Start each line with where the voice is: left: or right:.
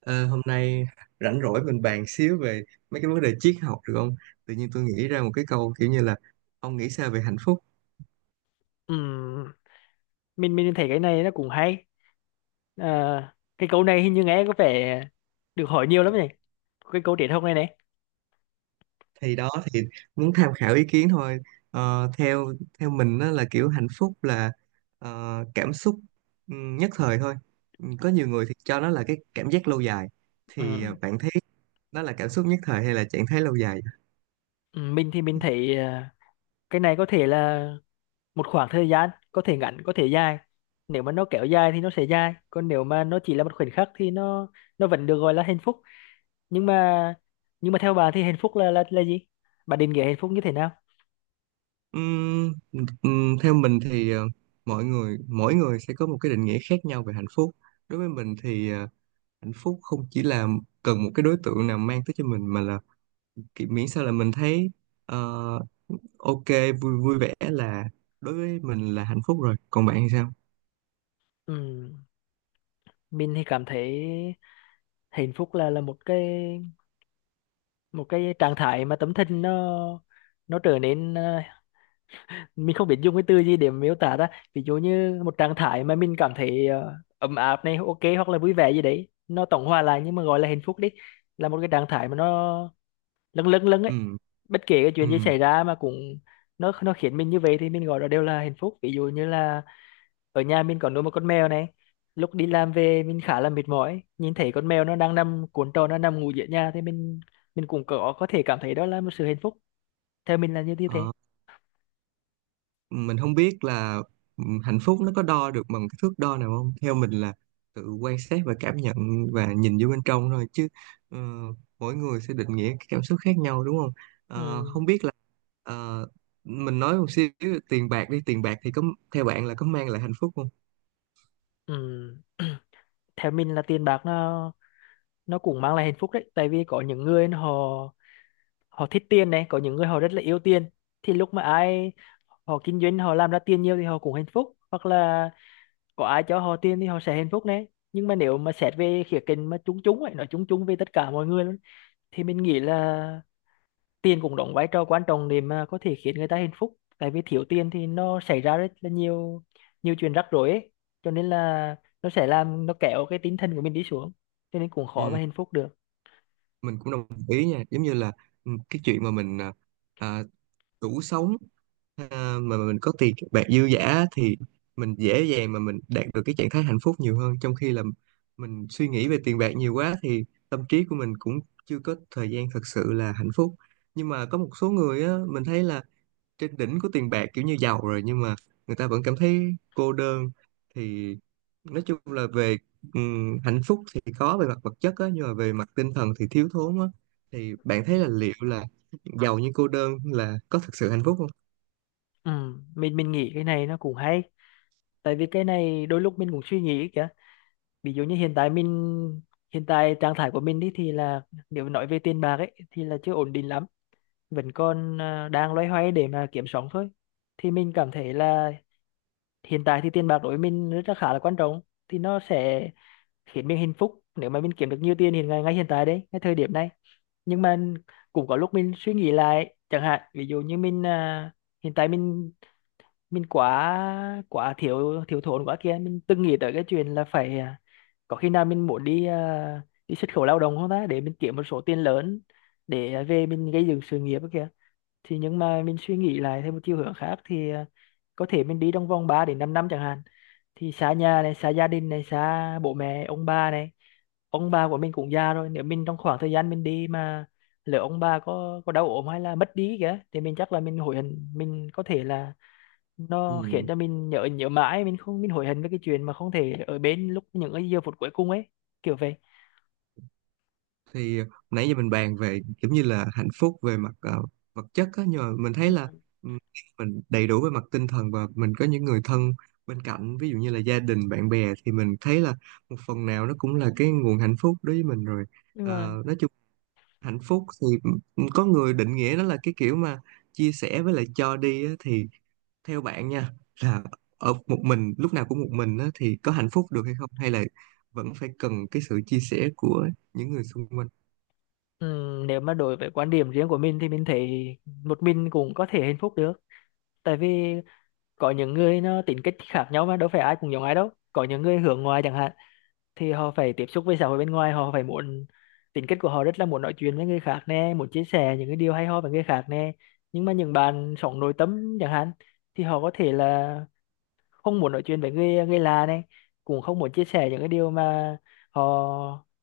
right: Ờ, hôm nay rảnh rỗi mình bàn xíu về mấy cái vấn đề triết học được không? Tự nhiên tôi nghĩ ra một cái câu kiểu như là ông nghĩ sao về hạnh phúc?
left: Ừ, mình thấy cái này nó cũng hay. Ờ, cái câu này hình như nghe có vẻ được hỏi nhiều lắm nhỉ, cái câu truyền thông này này.
right: Thì đó thì muốn tham khảo ý kiến thôi. Ờ, theo theo mình đó là kiểu hạnh phúc là cảm xúc nhất thời thôi. Ừ, có nhiều người thì cho nó là cái cảm giác lâu dài. Thì
left: Ừ.
right: bạn thấy đó là cảm xúc nhất thời hay là trạng thái lâu dài?
left: Ừ, mình thì mình thấy cái này có thể là một khoảng thời gian, có thể ngắn có thể dài. Nếu mà nó kéo dài thì nó sẽ dài, còn nếu mà nó chỉ là một khoảnh khắc thì nó vẫn được gọi là hạnh phúc. Nhưng mà nhưng mà theo bà thì hạnh phúc là gì? Bà định nghĩa hạnh phúc như thế nào?
right: Ừm, theo mình thì mọi người mỗi người sẽ có một cái định nghĩa khác nhau về hạnh phúc. Đối với mình thì hạnh phúc không chỉ là cần một cái đối tượng nào mang tới cho mình mà là kiểu miễn sao là mình thấy ờ, ok, vui vui vẻ là đối với mình là hạnh phúc rồi, còn bạn thì sao?
left: Ừ. Mình thì cảm thấy hạnh phúc là một cái trạng thái mà tấm thân nó trở nên, mình không biết dùng cái từ gì để miêu tả ra. Ví dụ như một trạng thái mà mình cảm thấy ấm áp này, ok, hoặc là vui vẻ gì đấy, nó tổng hòa lại, nhưng mà gọi là hạnh phúc đi, là một cái trạng thái mà nó lâng lâng lâng ấy.
right: Ừ,
left: Bất kể cái
right: ừ.
left: chuyện gì xảy ra mà cũng, nó khiến mình như vậy, thì mình gọi đó đều là hạnh phúc. Ví dụ như là ở nhà mình có nuôi một con mèo này, lúc đi làm về mình khá là mệt mỏi, nhìn thấy con mèo nó đang nằm cuộn tròn, nó nằm ngủ giữa nhà, thì mình cũng có thể cảm thấy đó là một sự hạnh phúc. Theo mình là như như thế.
right: Ờ, mình không biết là hạnh phúc nó có đo được bằng cái thước đo nào không, theo mình là tự quan sát và cảm nhận và nhìn vô bên trong thôi chứ. ờ, Mỗi người sẽ định nghĩa cái cảm xúc khác nhau đúng không? Ờ,
left: Ừ.
right: không biết là ờ, mình nói một xíu, tiền bạc đi, tiền bạc thì có, theo bạn là có mang lại hạnh phúc không?
left: Ừ. Theo mình là tiền bạc nó cũng mang lại hạnh phúc đấy, tại vì có những người họ họ thích tiền này, có những người họ rất là yêu tiền. Thì lúc mà ai họ kinh doanh, họ làm ra tiền nhiều thì họ cũng hạnh phúc, hoặc là có ai cho họ tiền thì họ sẽ hạnh phúc đấy. Nhưng mà nếu mà xét về khía cạnh mà chung chung ấy, nói chung chung về tất cả mọi người luôn, thì mình nghĩ là tiền cũng đóng vai trò quan trọng để mà có thể khiến người ta hạnh phúc, tại vì thiếu tiền thì nó xảy ra rất là nhiều nhiều chuyện rắc rối ấy. Cho nên là nó sẽ làm, nó kéo cái tinh thần của mình đi xuống, cho nên cũng khó
right: Ừ,
left: mà hạnh phúc được.
right: mình cũng đồng ý nha, giống như là cái chuyện mà mình à, đủ sống, mà mình có tiền bạc dư dả thì mình dễ dàng mà mình đạt được cái trạng thái hạnh phúc nhiều hơn, trong khi là mình suy nghĩ về tiền bạc nhiều quá thì tâm trí của mình cũng chưa có thời gian thật sự là hạnh phúc. Nhưng mà có một số người á, mình thấy là trên đỉnh của tiền bạc, kiểu như giàu rồi nhưng mà người ta vẫn cảm thấy cô đơn. Thì nói chung là về hạnh phúc thì có về mặt vật chất á nhưng mà về mặt tinh thần thì thiếu thốn á, thì bạn thấy là liệu là giàu nhưng cô đơn là có thực sự hạnh phúc không?
left: Ừ. mình nghĩ cái này nó cũng hay, tại vì cái này đôi lúc mình cũng suy nghĩ kìa. Ví dụ như hiện tại trạng thái của mình đi thì là, nếu nói về tiền bạc ấy thì là chưa ổn định lắm, vẫn còn đang loay hoay để mà kiếm sống thôi. Thì mình cảm thấy là hiện tại thì tiền bạc đối với mình rất là khá là quan trọng. Thì nó sẽ khiến mình hạnh phúc nếu mà mình kiếm được nhiều tiền ngay ngay hiện tại đấy, ngay thời điểm này. Nhưng mà cũng có lúc mình suy nghĩ lại chẳng hạn, ví dụ như mình, hiện tại mình quá quá thiếu thiếu thốn quá kia, mình từng nghĩ tới cái chuyện là phải, có khi nào mình muốn đi, đi xuất khẩu lao động không ta, để mình kiếm một số tiền lớn để, về mình gây dựng sự nghiệp ấy kìa. Nhưng mà mình suy nghĩ lại theo một chiều hướng khác thì, có thể mình đi trong vòng 3 đến 5 năm chẳng hạn, thì xa nhà này, xa gia đình này, xa bố mẹ ông bà này. Ông bà của mình cũng già rồi, nếu mình trong khoảng thời gian mình đi mà lỡ ông bà có đau ốm hay là mất đi kìa, thì mình chắc là mình hối hận. Mình có thể là, nó khiến
right: Ừ.
left: cho mình nhớ nhớ mãi, mình không mình hối hận với cái chuyện mà không thể ở bên lúc những cái giờ phút cuối cùng ấy, kiểu vậy.
right: Thì nãy giờ mình bàn về kiểu như là hạnh phúc về mặt vật chất á, nhưng mà mình thấy
left: Ừ.
right: là ừm, mình đầy đủ về mặt tinh thần và mình có những người thân bên cạnh, ví dụ như là gia đình bạn bè, thì mình thấy là một phần nào nó cũng là cái nguồn hạnh phúc đối với mình rồi.
left: Nhưng mà
right: Nói chung hạnh phúc thì có người định nghĩa nó là cái kiểu mà chia sẻ với lại cho đi á, thì theo bạn nha, là ở một mình lúc nào cũng một mình á, thì có hạnh phúc được hay không, hay là vẫn phải cần cái sự chia sẻ của những người xung quanh?
left: nếu mà đối với quan điểm riêng của mình thì mình thấy một mình cũng có thể hạnh phúc được. Tại vì có những người nó tính cách khác nhau mà đâu phải ai cũng giống ai đâu. Có những người hướng ngoại chẳng hạn thì họ phải tiếp xúc với xã hội bên ngoài, họ phải muốn tính cách của họ rất là muốn nói chuyện với người khác nè, muốn chia sẻ những cái điều hay ho với người khác nè. Nhưng mà những bạn sống nội tâm chẳng hạn thì họ có thể là không muốn nói chuyện với người người lạ này, cũng không muốn chia sẻ những cái điều mà họ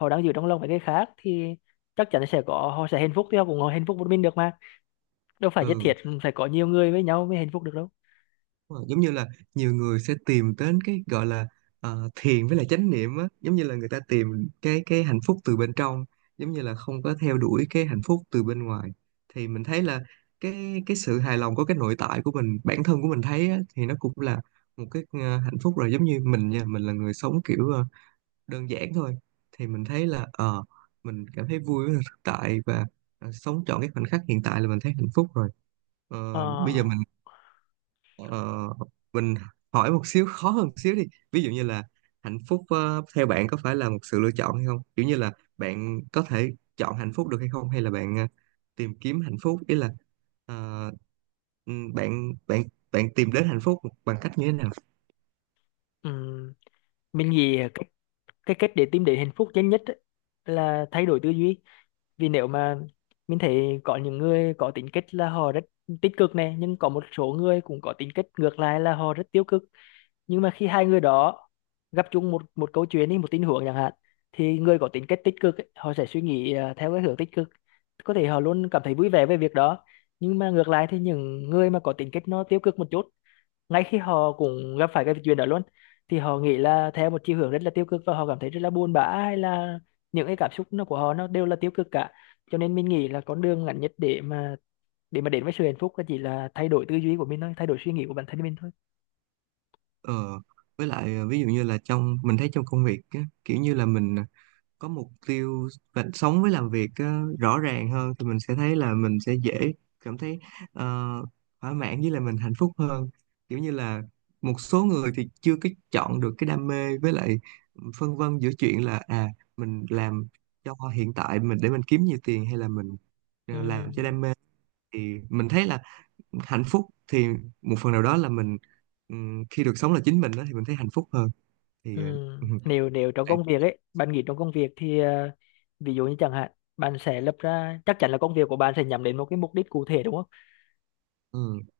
left: họ đang giữ trong lòng với người khác, thì chắc chắn sẽ có họ sẽ hạnh phúc, thì họ cũng hạnh phúc một mình được mà. Đâu phải nhất
right: Ừ.
left: thiết phải có nhiều người với nhau mới hạnh phúc được đâu.
right: Đúng rồi, giống như là nhiều người sẽ tìm đến cái gọi là thiền với lại chánh niệm á, giống như là người ta tìm cái hạnh phúc từ bên trong, giống như là không có theo đuổi cái hạnh phúc từ bên ngoài. Thì mình thấy là cái sự hài lòng của cái nội tại của mình, bản thân của mình thấy á, thì nó cũng là một cái hạnh phúc rồi. Giống như mình nha, mình là người sống kiểu đơn giản thôi, thì mình thấy là mình cảm thấy vui với thực tại và sống trọn cái khoảnh khắc hiện tại là mình thấy hạnh phúc rồi.
left: Ờ,
right: Ờ, bây giờ mình Ờ, mình hỏi một xíu, khó hơn một xíu đi. Ví dụ như là hạnh phúc theo bạn có phải là một sự lựa chọn hay không, kiểu như là bạn có thể chọn hạnh phúc được hay không, hay là bạn tìm kiếm hạnh phúc, ý là ờ, bạn bạn bạn tìm đến hạnh phúc bằng cách như thế nào?
left: ừm, mình nghĩ cái cách để tìm đến hạnh phúc nhanh nhất ấy là thay đổi tư duy. Vì nếu mà mình thấy có những người có tính cách là họ rất tích cực này, nhưng có một số người cũng có tính cách ngược lại là họ rất tiêu cực. Nhưng mà khi hai người đó gặp chung một một câu chuyện đi, một tình huống chẳng hạn, thì người có tính cách tích cực ấy, họ sẽ suy nghĩ theo cái hướng tích cực, có thể họ luôn cảm thấy vui vẻ về việc đó. Nhưng mà ngược lại thì những người mà có tính cách nó tiêu cực một chút, ngay khi họ cũng gặp phải cái chuyện đó luôn, thì họ nghĩ là theo một chiều hướng rất là tiêu cực và họ cảm thấy rất là buồn bã, hay là những cái cảm xúc nó của họ nó đều là tiêu cực cả. Cho nên mình nghĩ là con đường ngắn nhất để mà đến với sự hạnh phúc là chỉ là thay đổi tư duy của mình thôi, thay đổi suy nghĩ của bản thân mình thôi.
right: Ờ, với lại ví dụ như là trong mình thấy trong công việc á, kiểu như là mình có mục tiêu và sống với làm việc á, rõ ràng hơn thì mình sẽ thấy là mình sẽ dễ cảm thấy ờ, thỏa mãn với là mình hạnh phúc hơn. Kiểu như là một số người thì chưa cái chọn được cái đam mê, với lại phân vân giữa chuyện là à, mình làm cho hiện tại mình để mình kiếm nhiều tiền hay là mình
left: Ừ.
right: làm cho đam mê, thì mình thấy là hạnh phúc thì một phần nào đó là mình khi được sống là chính mình đó thì mình thấy hạnh phúc hơn. Thì
left: Ừ.
right: ừ,
left: Nếu nếu trong
right: bạn-
left: công việc ấy, bạn nghĩ trong công việc thì, ví dụ như chẳng hạn, bạn sẽ lập ra, chắc chắn là công việc của bạn sẽ nhắm đến một cái mục đích cụ thể đúng không?
right: ừ,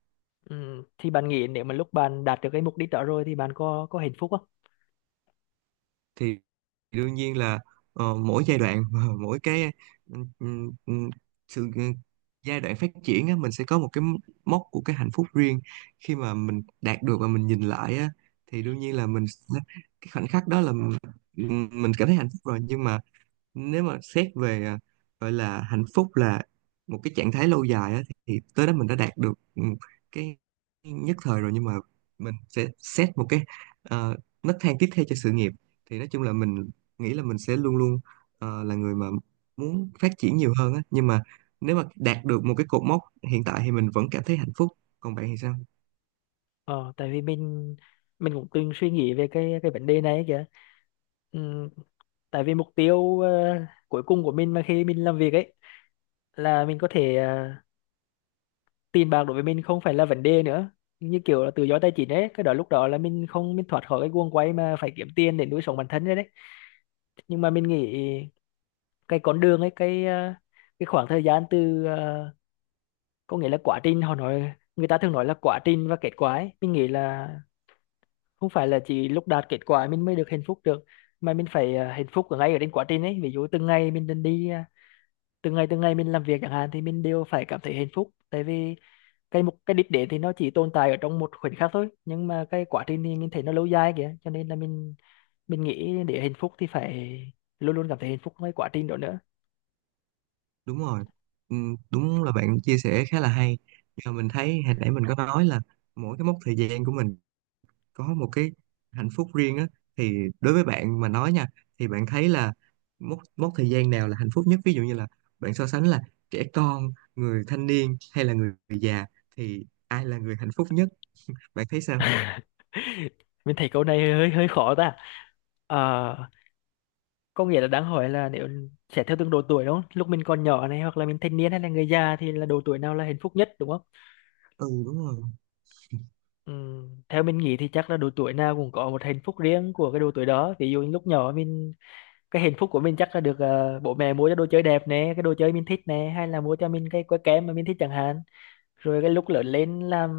left: Ừ. Thì bạn nghĩ nếu mà lúc bạn đạt được cái mục đích đó rồi thì bạn có hạnh phúc không?
right: thì đương nhiên là mỗi giai đoạn mỗi cái ừ, ừ, ừ, sự giai đoạn phát triển á, mình sẽ có một cái mốc của cái hạnh phúc riêng, khi mà mình đạt được và mình nhìn lại á, thì đương nhiên là mình sẽ- cái khoảnh khắc đó là mình cảm thấy hạnh phúc rồi, nhưng mà nếu mà xét về gọi là hạnh phúc là một cái trạng thái lâu dài á, thì tới đó mình đã đạt được cái nhất thời rồi, nhưng mà mình sẽ xét một cái ờ, nấc thang tiếp theo cho sự nghiệp. Thì nói chung là mình nghĩ là mình sẽ luôn luôn là người mà muốn phát triển nhiều hơn á, nhưng mà nếu mà đạt được một cái cột mốc hiện tại thì mình vẫn cảm thấy hạnh phúc. Còn bạn thì sao?
left: Ờ, Tại vì mình cũng từng suy nghĩ về cái vấn đề này ấy kìa. Ừ. Tại vì mục tiêu cuối cùng của mình mà khi mình làm việc ấy là mình có thể ờ, tiền bạc đối với mình không phải là vấn đề nữa, như kiểu là tự do tài chính ấy, cái đó lúc đó là mình không mình thoát khỏi cái guồng quay mà phải kiếm tiền để nuôi sống bản thân rồi đấy. Nhưng mà mình nghĩ cái con đường ấy, cái khoảng thời gian có nghĩa là quá trình, họ nói người ta thường nói là quá trình và kết quả ấy. Mình nghĩ là không phải là chỉ lúc đạt kết quả mình mới được hạnh phúc được, mà mình phải hạnh phúc ở ngay ở trên quá trình ấy. Ví dụ từng ngày mình đi đi ờ, từng ngày mình làm việc chẳng hạn, thì mình đều phải cảm thấy hạnh phúc, tại vì cái đích đến thì nó chỉ tồn tại ở trong một khoảnh khắc thôi, nhưng mà cái quá trình thì mình thấy nó lâu dài kìa. Cho nên là mình nghĩ để hạnh phúc thì phải luôn luôn cảm thấy hạnh phúc với quá trình đó nữa.
right: Đúng rồi, ừ, đúng là bạn chia sẻ khá là hay. Và mình thấy hồi nãy mình có nói là mỗi cái mốc thời gian của mình có một cái hạnh phúc riêng á, thì đối với bạn mà nói nha, thì bạn thấy là mốc mốc thời gian nào là hạnh phúc nhất? Ví dụ như là bạn so sánh là trẻ con, người thanh niên hay là người già, thì ai là người hạnh phúc nhất? Bạn thấy sao?
left: Mình thấy câu này hơi hơi khó ta. Ờ, có nghĩa là đang hỏi là sẽ theo từng độ tuổi đúng không, lúc mình còn nhỏ này, hoặc là mình thanh niên, hay là người già, thì là độ tuổi nào là hạnh phúc nhất đúng không?
right: Ừ, đúng rồi.
left: Theo mình nghĩ thì chắc là độ tuổi nào cũng có một hạnh phúc riêng của cái độ tuổi đó. Ví dụ như lúc nhỏ, cái hạnh phúc của mình chắc là được bố mẹ mua cho đồ chơi đẹp nè, cái đồ chơi mình thích nè, hay là mua cho mình cái que kem mà mình thích chẳng hạn. Rồi cái lúc lớn lên,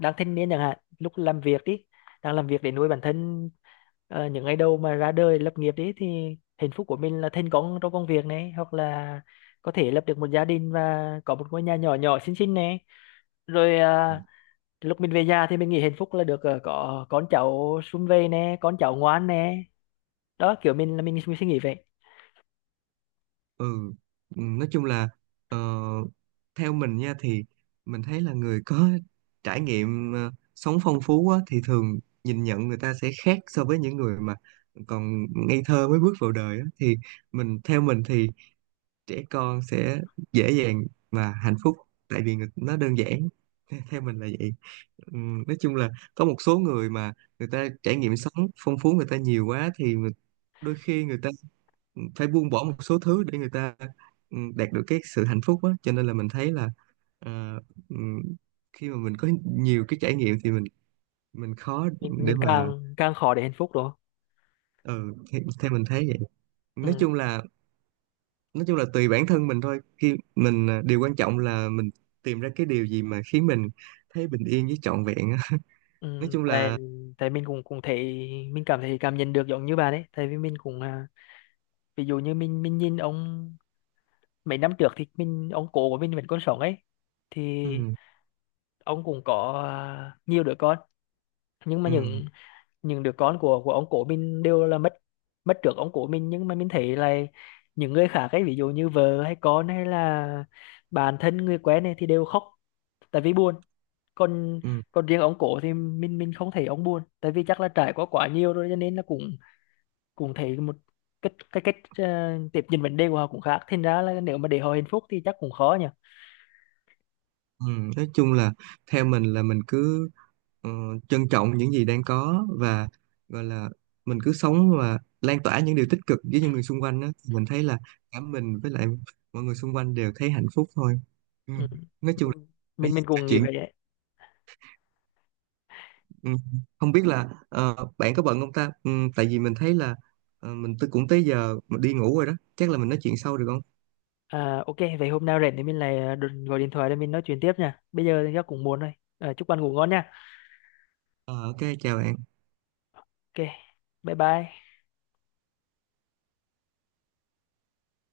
left: đang thanh niên chẳng hạn, lúc làm việc đi đang làm việc để nuôi bản thân, những ngày đầu mà ra đời lập nghiệp đi, thì hạnh phúc của mình là thành công trong công việc này, hoặc là có thể lập được một gia đình và có một ngôi nhà nhỏ nhỏ xinh xinh này. Rồi lúc mình về già thì mình nghĩ hạnh phúc là được có con cháu sum vầy nè, con cháu ngoan nè. Đó, kiểu mình suy nghĩ vậy.
right: Ừ. Ừ, nói chung là ờ, theo mình nha, thì mình thấy là người có trải nghiệm sống phong phú á, thì thường nhìn nhận người ta sẽ khác so với những người mà còn ngây thơ mới bước vào đời á. Thì mình theo mình thì trẻ con sẽ dễ dàng và hạnh phúc, tại vì người- nó đơn giản. Theo mình là vậy. Nói chung là có một số người mà người ta trải nghiệm sống phong phú, người ta nhiều quá thì người- đôi khi người ta phải buông bỏ một số thứ để người ta đạt được cái sự hạnh phúc á, cho nên là mình thấy là ờ, ừm, khi mà mình có nhiều cái trải nghiệm thì mình khó
left: mình
right: để
left: mình
right: mà
left: càng càng khó để hạnh phúc đó.
right: ừ, theo theo mình thấy vậy. nói
left: Ừ,
right: chung là nói chung là tùy bản thân mình thôi, khi mình điều quan trọng là mình tìm ra cái điều gì mà khiến mình thấy bình yên với trọn vẹn á. Nói
left: ừ,
right: chung
left: tại
right: là
left: tại mình cũng cũng thấy, mình cảm thấy, cảm nhận được giống như bạn ấy, tại vì mình cũng, ví dụ như mình nhìn ông mấy năm trước, thì ông cố của mình vẫn còn sống ấy. Thì
right: ừ,
left: ông cũng có nhiều đứa con. Nhưng mà
right: ừ,
left: những đứa con của ông cố mình đều là mất mất trước ông cố mình. Nhưng mà mình thấy là những người khác ấy, ví dụ như vợ hay con hay là bạn thân người quen này, thì đều khóc tại vì buồn. còn
right: ừ,
left: còn riêng ông cổ thì mình không thấy ông buồn, tại vì chắc là trải qua quá nhiều rồi, cho nên là cũng cũng thấy một cái cách tiếp nhận vấn đề của họ cũng khác. Thành ra là nếu mà để họ hạnh phúc thì chắc cũng khó nhỉ.
right: ừ. nói chung là theo mình là mình cứ ờ, trân trọng những gì đang có và gọi là mình cứ sống và lan tỏa những điều tích cực với những người xung quanh á, mình thấy là cả mình với lại mọi người xung quanh đều thấy hạnh phúc thôi. Ừ.
left: Ừ.
right: nói chung là
left: mình
right: nói
left: mình cũng nghĩ
right: chuyện
left: vậy đấy.
right: Ừ, không biết là bạn có bận không ta? Ừ, tại vì mình thấy là mình tôi cũng tới giờ mà đi ngủ rồi đó. Chắc là mình nói chuyện sau được không?
left: Ok, vậy hôm nào rảnh thì mình lại đừng gọi điện thoại để mình nói chuyện tiếp nha. Bây giờ thì chắc cũng muộn rồi. Chúc bạn ngủ ngon nha.
right: Ờ, ok chào bạn.
left: Ok, bye bye.